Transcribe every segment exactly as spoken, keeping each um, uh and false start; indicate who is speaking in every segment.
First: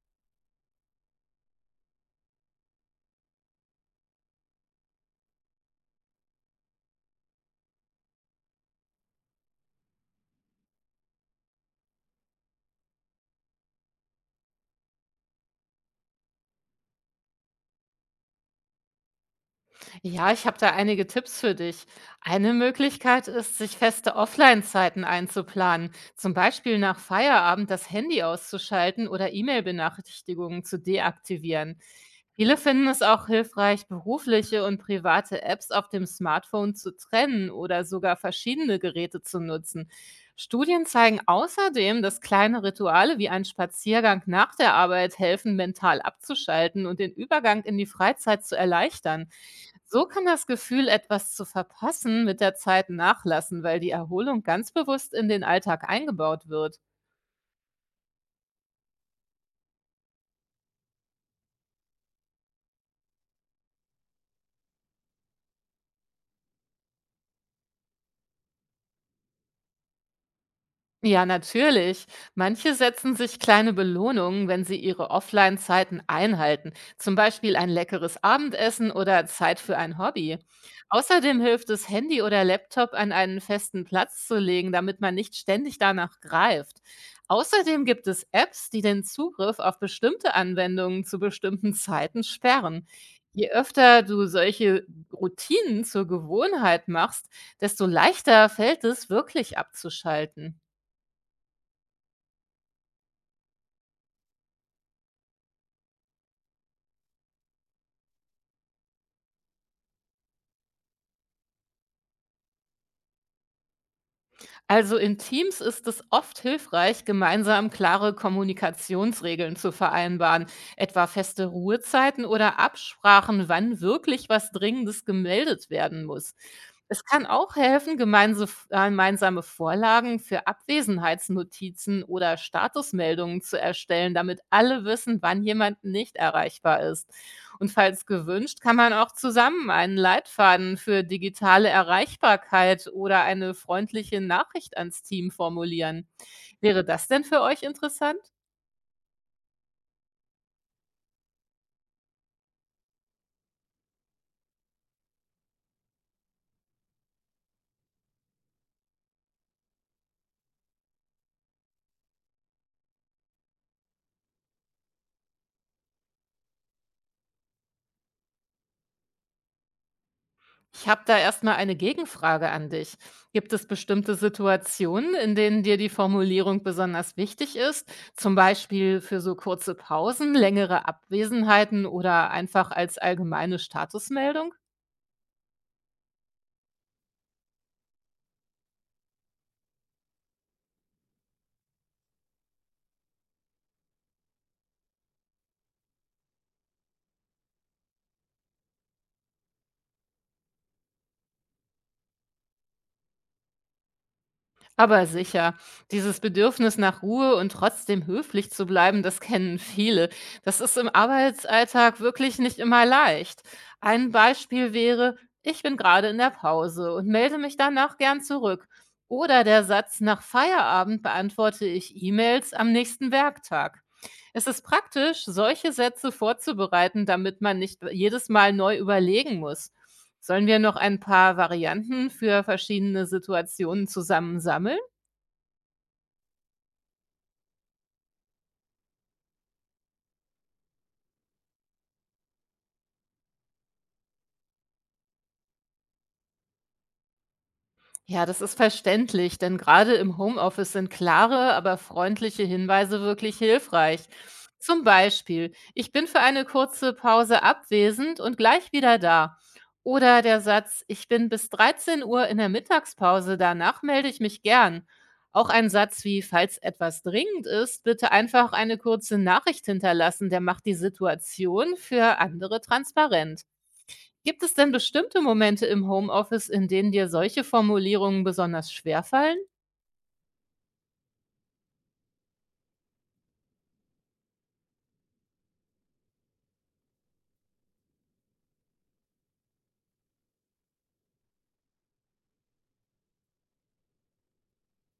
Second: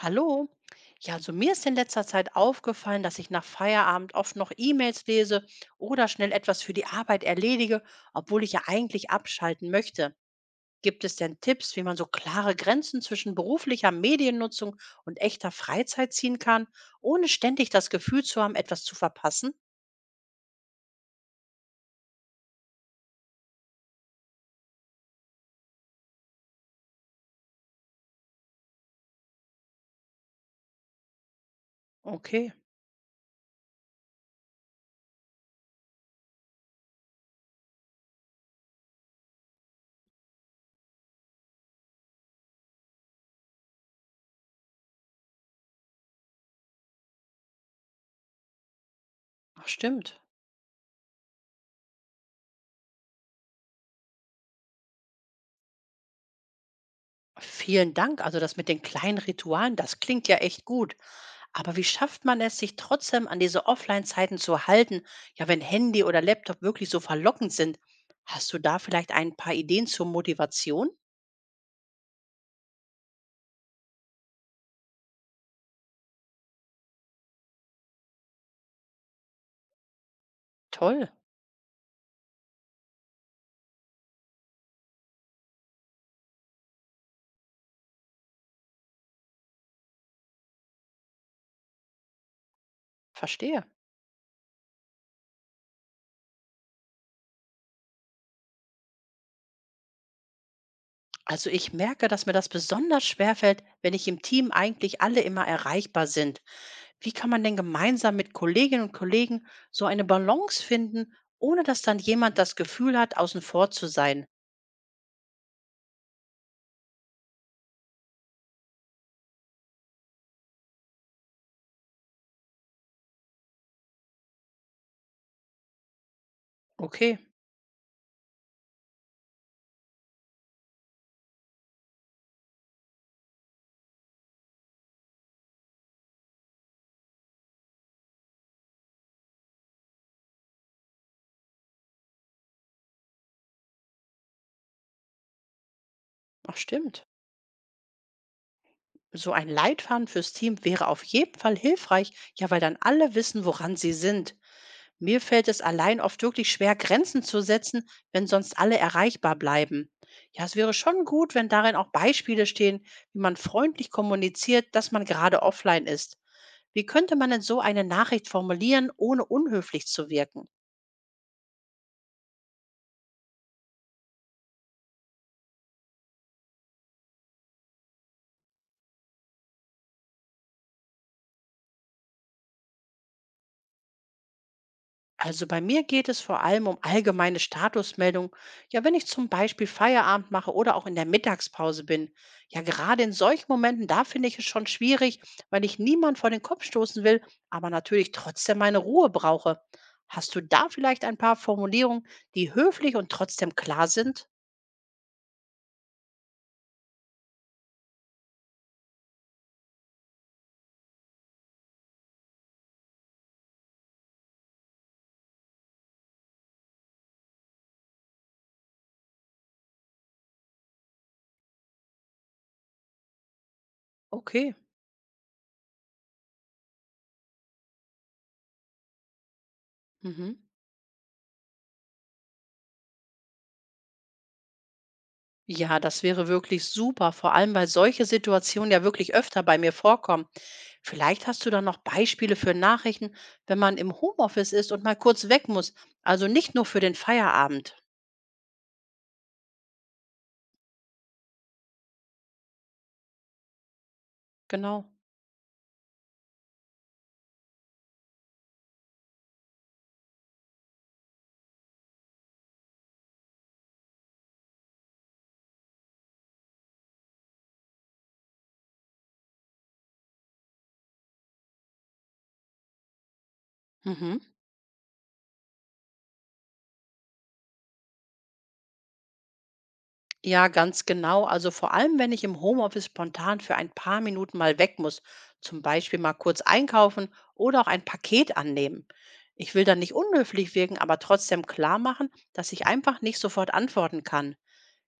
Speaker 1: Hallo. Ja, also mir ist in letzter Zeit aufgefallen, dass ich nach Feierabend oft noch E-Mails lese oder schnell etwas für die Arbeit erledige, obwohl ich ja eigentlich abschalten möchte. Gibt es denn Tipps, wie man so klare Grenzen zwischen beruflicher Mediennutzung und echter Freizeit ziehen kann, ohne ständig das Gefühl zu haben, etwas zu verpassen?
Speaker 2: Ja, ich habe da einige Tipps für dich. Eine Möglichkeit ist, sich feste Offline-Zeiten einzuplanen, zum Beispiel nach Feierabend das Handy auszuschalten oder E-Mail-Benachrichtigungen zu deaktivieren.
Speaker 1: Okay.
Speaker 2: Viele finden es auch hilfreich, berufliche und private Apps auf dem Smartphone zu trennen oder sogar verschiedene Geräte zu nutzen. Studien zeigen außerdem, dass kleine Rituale wie ein Spaziergang nach der Arbeit helfen, mental abzuschalten und den Übergang in die Freizeit zu erleichtern.
Speaker 1: Ach,
Speaker 2: So
Speaker 1: stimmt.
Speaker 2: kann das Gefühl, etwas zu verpassen, mit der Zeit nachlassen, weil die Erholung ganz bewusst in den Alltag eingebaut wird.
Speaker 1: Vielen Dank. Also das mit den kleinen Ritualen, das klingt ja echt gut. Aber wie schafft man es, sich trotzdem an diese Offline-Zeiten zu halten, ja, wenn Handy oder Laptop wirklich so verlockend sind? Hast du da vielleicht ein paar Ideen zur Motivation?
Speaker 2: Ja, natürlich. Manche setzen sich kleine Belohnungen, wenn sie ihre Offline-Zeiten einhalten, zum Beispiel ein leckeres Abendessen oder Zeit für ein Hobby.
Speaker 1: Toll,
Speaker 2: Außerdem hilft es, Handy oder Laptop an einen festen Platz zu legen, damit man nicht ständig danach greift. Außerdem gibt es Apps, die den Zugriff auf bestimmte Anwendungen zu bestimmten Zeiten sperren. Je
Speaker 1: verstehe.
Speaker 2: öfter du solche Routinen zur Gewohnheit machst, desto leichter fällt es, wirklich abzuschalten.
Speaker 1: Also ich merke, dass mir das besonders schwerfällt, wenn ich im Team eigentlich alle immer erreichbar sind. Wie kann man denn gemeinsam mit Kolleginnen und Kollegen so eine Balance finden, ohne dass dann jemand das Gefühl hat, außen vor zu sein?
Speaker 2: Also in Teams ist es oft hilfreich, gemeinsam klare Kommunikationsregeln zu vereinbaren, etwa feste Ruhezeiten oder Absprachen, wann wirklich was Dringendes gemeldet werden muss. Es
Speaker 1: Okay,
Speaker 2: kann auch helfen, gemeinse- äh, gemeinsame Vorlagen für Abwesenheitsnotizen oder Statusmeldungen zu erstellen, damit alle wissen, wann jemand nicht erreichbar ist. Und falls gewünscht, kann man auch zusammen einen Leitfaden für digitale Erreichbarkeit oder eine freundliche Nachricht ans Team formulieren.
Speaker 1: ach
Speaker 2: Wäre
Speaker 1: stimmt.
Speaker 2: das denn für euch interessant?
Speaker 1: So ein Leitfaden fürs Team wäre auf jeden Fall hilfreich, ja, weil dann alle wissen, woran sie sind. Mir fällt es allein oft wirklich schwer, Grenzen zu setzen, wenn sonst alle erreichbar bleiben. Ja, es wäre schon gut, wenn darin auch Beispiele stehen, wie man freundlich kommuniziert, dass man gerade offline ist. Wie könnte man denn so eine Nachricht formulieren, ohne unhöflich zu wirken?
Speaker 2: Ich habe da erstmal eine Gegenfrage an dich. Gibt es bestimmte Situationen, in denen dir die Formulierung besonders wichtig ist, zum Beispiel für so kurze Pausen, längere Abwesenheiten oder einfach als allgemeine Statusmeldung?
Speaker 1: Also bei mir geht es vor allem um allgemeine Statusmeldungen. Ja, wenn ich zum Beispiel Feierabend mache oder auch in der Mittagspause bin. Ja, gerade in solchen Momenten, da finde ich es schon schwierig, weil ich niemand vor den Kopf stoßen will, aber natürlich trotzdem meine Ruhe brauche. Hast du da vielleicht ein paar Formulierungen, die höflich und trotzdem klar sind?
Speaker 2: Aber sicher. Dieses Bedürfnis nach Ruhe und trotzdem höflich zu bleiben, das kennen viele. Das ist im Arbeitsalltag wirklich nicht immer leicht. Ein Beispiel wäre, ich bin gerade in der Pause und melde mich danach gern zurück. Oder der Satz, nach Feierabend beantworte ich E-Mails am nächsten Werktag. Es
Speaker 1: Okay.
Speaker 2: ist praktisch, solche Sätze vorzubereiten, damit man nicht jedes Mal neu überlegen muss.
Speaker 1: Mhm.
Speaker 2: Sollen wir noch ein paar Varianten für verschiedene Situationen zusammensammeln?
Speaker 1: Ja, das wäre wirklich super, vor allem weil solche Situationen ja wirklich öfter bei mir vorkommen. Vielleicht hast du da noch Beispiele für Nachrichten, wenn man im Homeoffice ist und mal kurz weg muss. Also nicht nur für den Feierabend.
Speaker 2: Ja, das ist verständlich, denn gerade im Homeoffice sind klare, aber freundliche Hinweise wirklich hilfreich. Zum
Speaker 1: Genau.
Speaker 2: Beispiel, ich bin für eine kurze Pause abwesend und gleich wieder da. Oder der Satz, ich bin bis dreizehn Uhr in der Mittagspause, danach melde ich mich gern. Auch ein Satz wie, falls etwas dringend ist, bitte einfach eine kurze Nachricht hinterlassen, der macht die Situation für andere transparent.
Speaker 1: Mhm.
Speaker 2: Gibt es denn bestimmte Momente im Homeoffice, in denen dir solche Formulierungen besonders schwerfallen?
Speaker 1: Ja, ganz genau. Also vor allem, wenn ich im Homeoffice spontan für ein paar Minuten mal weg muss, zum Beispiel mal kurz einkaufen oder auch ein Paket annehmen. Ich will dann nicht unhöflich wirken, aber trotzdem klar machen, dass ich einfach nicht sofort antworten kann.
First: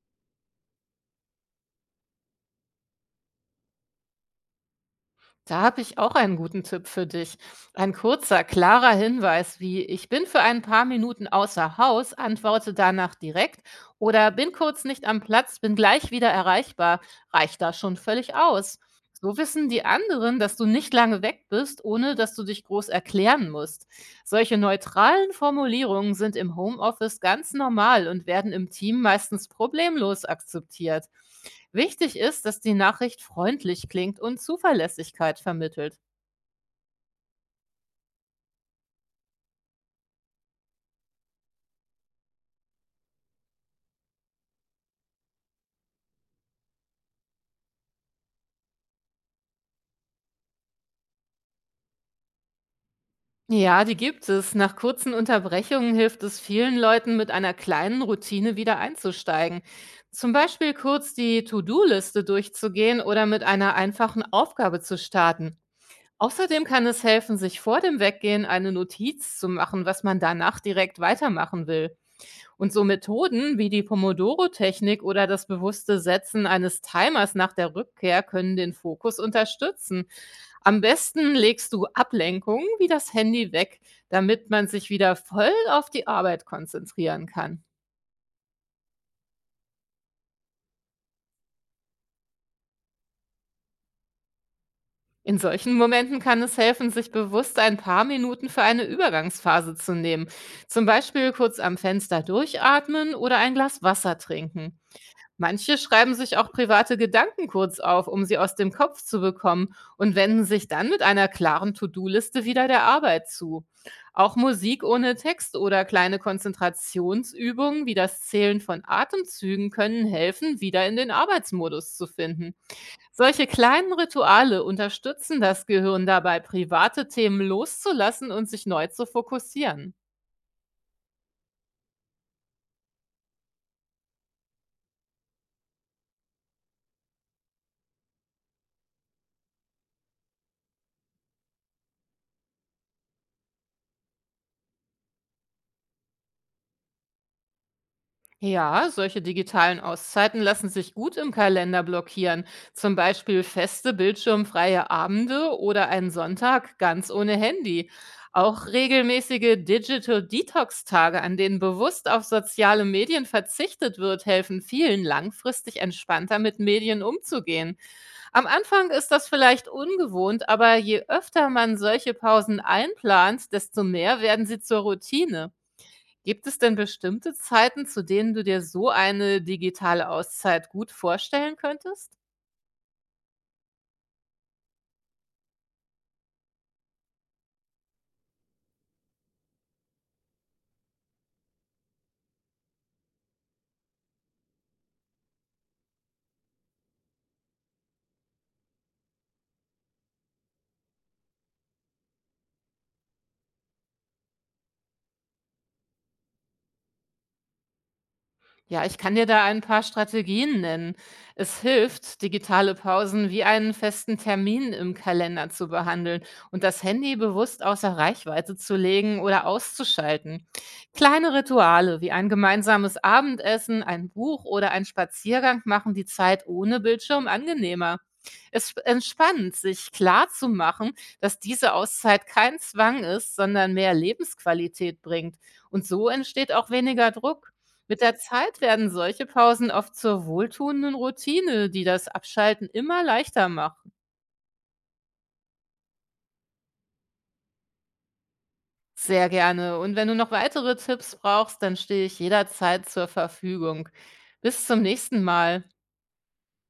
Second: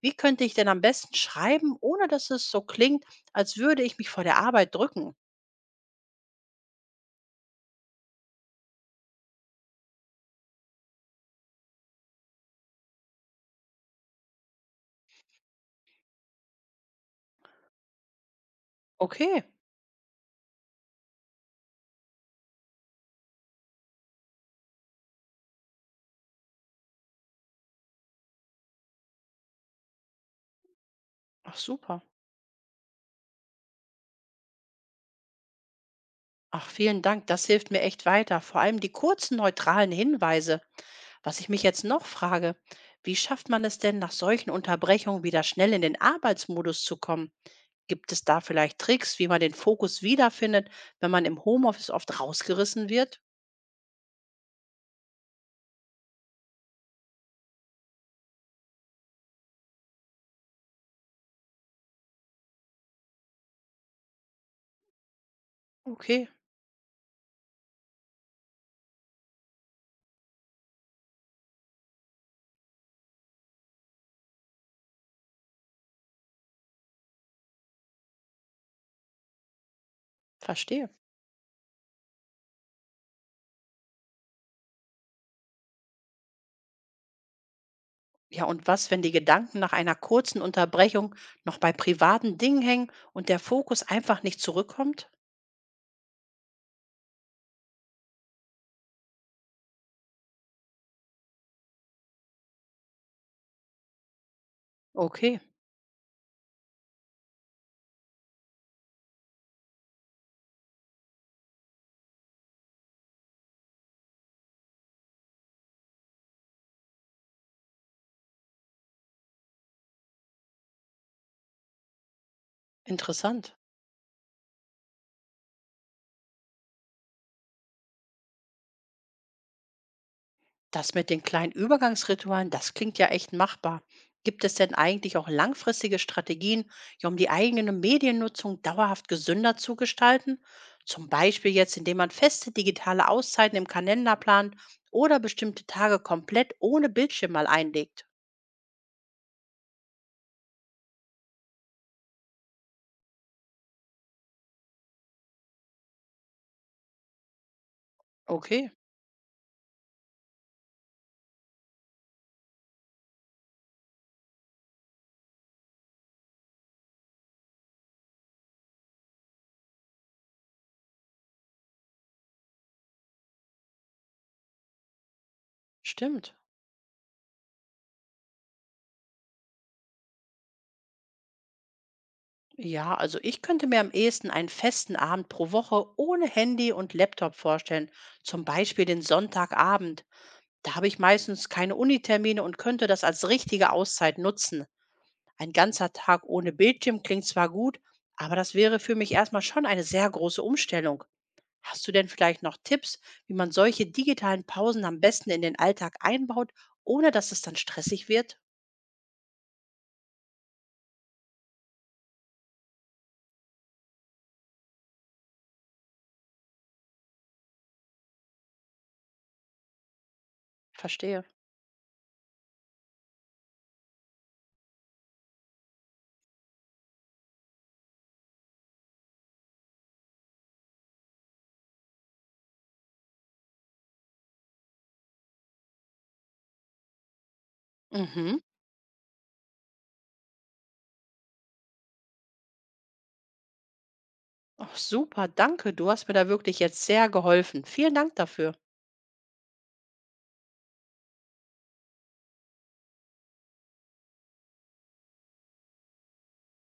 Speaker 1: Wie könnte ich denn am besten schreiben, ohne dass es so klingt, als würde ich mich vor der Arbeit drücken?
Speaker 2: Da habe ich auch einen guten Tipp für dich. Ein kurzer, klarer Hinweis wie ich bin für ein paar Minuten außer Haus, antworte danach direkt oder bin kurz nicht am Platz, bin gleich wieder erreichbar, reicht da schon völlig aus. So
Speaker 1: Okay,
Speaker 2: wissen die anderen, dass du nicht lange weg bist, ohne dass du dich groß erklären musst. Solche neutralen Formulierungen sind im Homeoffice ganz normal und werden im Team meistens problemlos akzeptiert.
Speaker 1: ach super.
Speaker 2: Wichtig ist, dass die Nachricht freundlich klingt und Zuverlässigkeit vermittelt.
Speaker 1: Ach, vielen Dank, das hilft mir echt weiter. Vor allem die kurzen, neutralen Hinweise. Was ich mich jetzt noch frage, wie schafft man es denn, nach solchen Unterbrechungen wieder schnell in den Arbeitsmodus zu kommen? Gibt es da vielleicht Tricks, wie man den Fokus wiederfindet, wenn man im Homeoffice oft rausgerissen wird?
Speaker 2: Ja, die gibt es. Nach kurzen Unterbrechungen hilft es vielen Leuten, mit einer kleinen Routine wieder einzusteigen. Zum Beispiel kurz die To-Do-Liste durchzugehen oder mit einer einfachen Aufgabe zu starten.
Speaker 1: Okay,
Speaker 2: Außerdem kann es helfen, sich vor dem Weggehen eine Notiz zu machen, was man danach direkt weitermachen will. Und so Methoden wie die Pomodoro-Technik oder das bewusste Setzen eines Timers nach der Rückkehr können den Fokus unterstützen. Am
Speaker 1: verstehe.
Speaker 2: besten legst du Ablenkungen wie das Handy weg, damit man sich wieder voll auf die Arbeit konzentrieren kann.
Speaker 1: Ja, und was, wenn die Gedanken nach einer kurzen Unterbrechung noch bei privaten Dingen hängen und der Fokus einfach nicht zurückkommt?
Speaker 2: In solchen Momenten kann es helfen, sich bewusst ein paar Minuten für eine Übergangsphase zu nehmen. Zum Beispiel kurz am Fenster durchatmen oder ein Glas Wasser trinken.
Speaker 1: Okay,
Speaker 2: Manche schreiben sich auch private Gedanken kurz auf, um sie aus dem Kopf zu bekommen und wenden sich dann mit einer klaren To-Do-Liste wieder der Arbeit zu. Auch Musik ohne Text oder kleine Konzentrationsübungen wie das Zählen von Atemzügen können helfen, wieder in den Arbeitsmodus zu finden.
Speaker 1: interessant.
Speaker 2: Solche kleinen Rituale unterstützen das Gehirn dabei, private Themen loszulassen und sich neu zu fokussieren.
Speaker 1: Das mit den kleinen Übergangsritualen, das klingt ja echt machbar. Gibt es denn eigentlich auch langfristige Strategien, ja, um die eigene Mediennutzung dauerhaft gesünder zu gestalten? Zum Beispiel jetzt, indem man feste digitale Auszeiten im Kalender plant oder bestimmte Tage komplett ohne Bildschirm mal einlegt.
Speaker 2: Ja, solche digitalen Auszeiten lassen sich gut im Kalender blockieren, zum Beispiel feste bildschirmfreie Abende oder einen Sonntag ganz ohne Handy. Auch
Speaker 1: Okay,
Speaker 2: regelmäßige Digital Detox-Tage, an denen bewusst auf soziale Medien verzichtet wird, helfen vielen langfristig entspannter mit Medien umzugehen. Am Anfang ist das vielleicht ungewohnt, aber je öfter man solche Pausen einplant, desto mehr werden sie zur Routine.
Speaker 1: stimmt.
Speaker 2: Gibt es denn bestimmte Zeiten, zu denen du dir so eine digitale Auszeit gut vorstellen könntest?
Speaker 1: Ja, also ich könnte mir am ehesten einen festen Abend pro Woche ohne Handy und Laptop vorstellen, zum Beispiel den Sonntagabend. Da habe ich meistens keine Unitermine und könnte das als richtige Auszeit nutzen. Ein ganzer Tag ohne Bildschirm klingt zwar gut, aber das wäre für mich erstmal schon eine sehr große Umstellung. Hast du denn vielleicht noch Tipps, wie man solche digitalen Pausen am besten in den Alltag einbaut, ohne dass es dann stressig wird?
Speaker 2: Ja, ich kann dir da ein paar Strategien nennen. Es hilft, digitale Pausen wie einen festen Termin im Kalender zu behandeln und das Handy bewusst außer Reichweite zu legen oder auszuschalten.
Speaker 1: Verstehe.
Speaker 2: Kleine Rituale wie ein gemeinsames Abendessen, ein Buch oder ein Spaziergang machen die Zeit ohne Bildschirm angenehmer. Es entspannt, sich klar zu machen, dass diese Auszeit kein Zwang ist, sondern mehr Lebensqualität bringt. Und so entsteht auch weniger Druck. Mit der
Speaker 1: Mhm.
Speaker 2: Zeit werden solche Pausen oft zur wohltuenden Routine, die das Abschalten immer leichter machen.
Speaker 1: Ach super, danke. Du hast mir da wirklich jetzt sehr geholfen. Vielen Dank dafür.
Speaker 2: Sehr gerne. Und wenn du noch weitere Tipps brauchst, dann stehe ich jederzeit zur Verfügung. Bis zum nächsten Mal.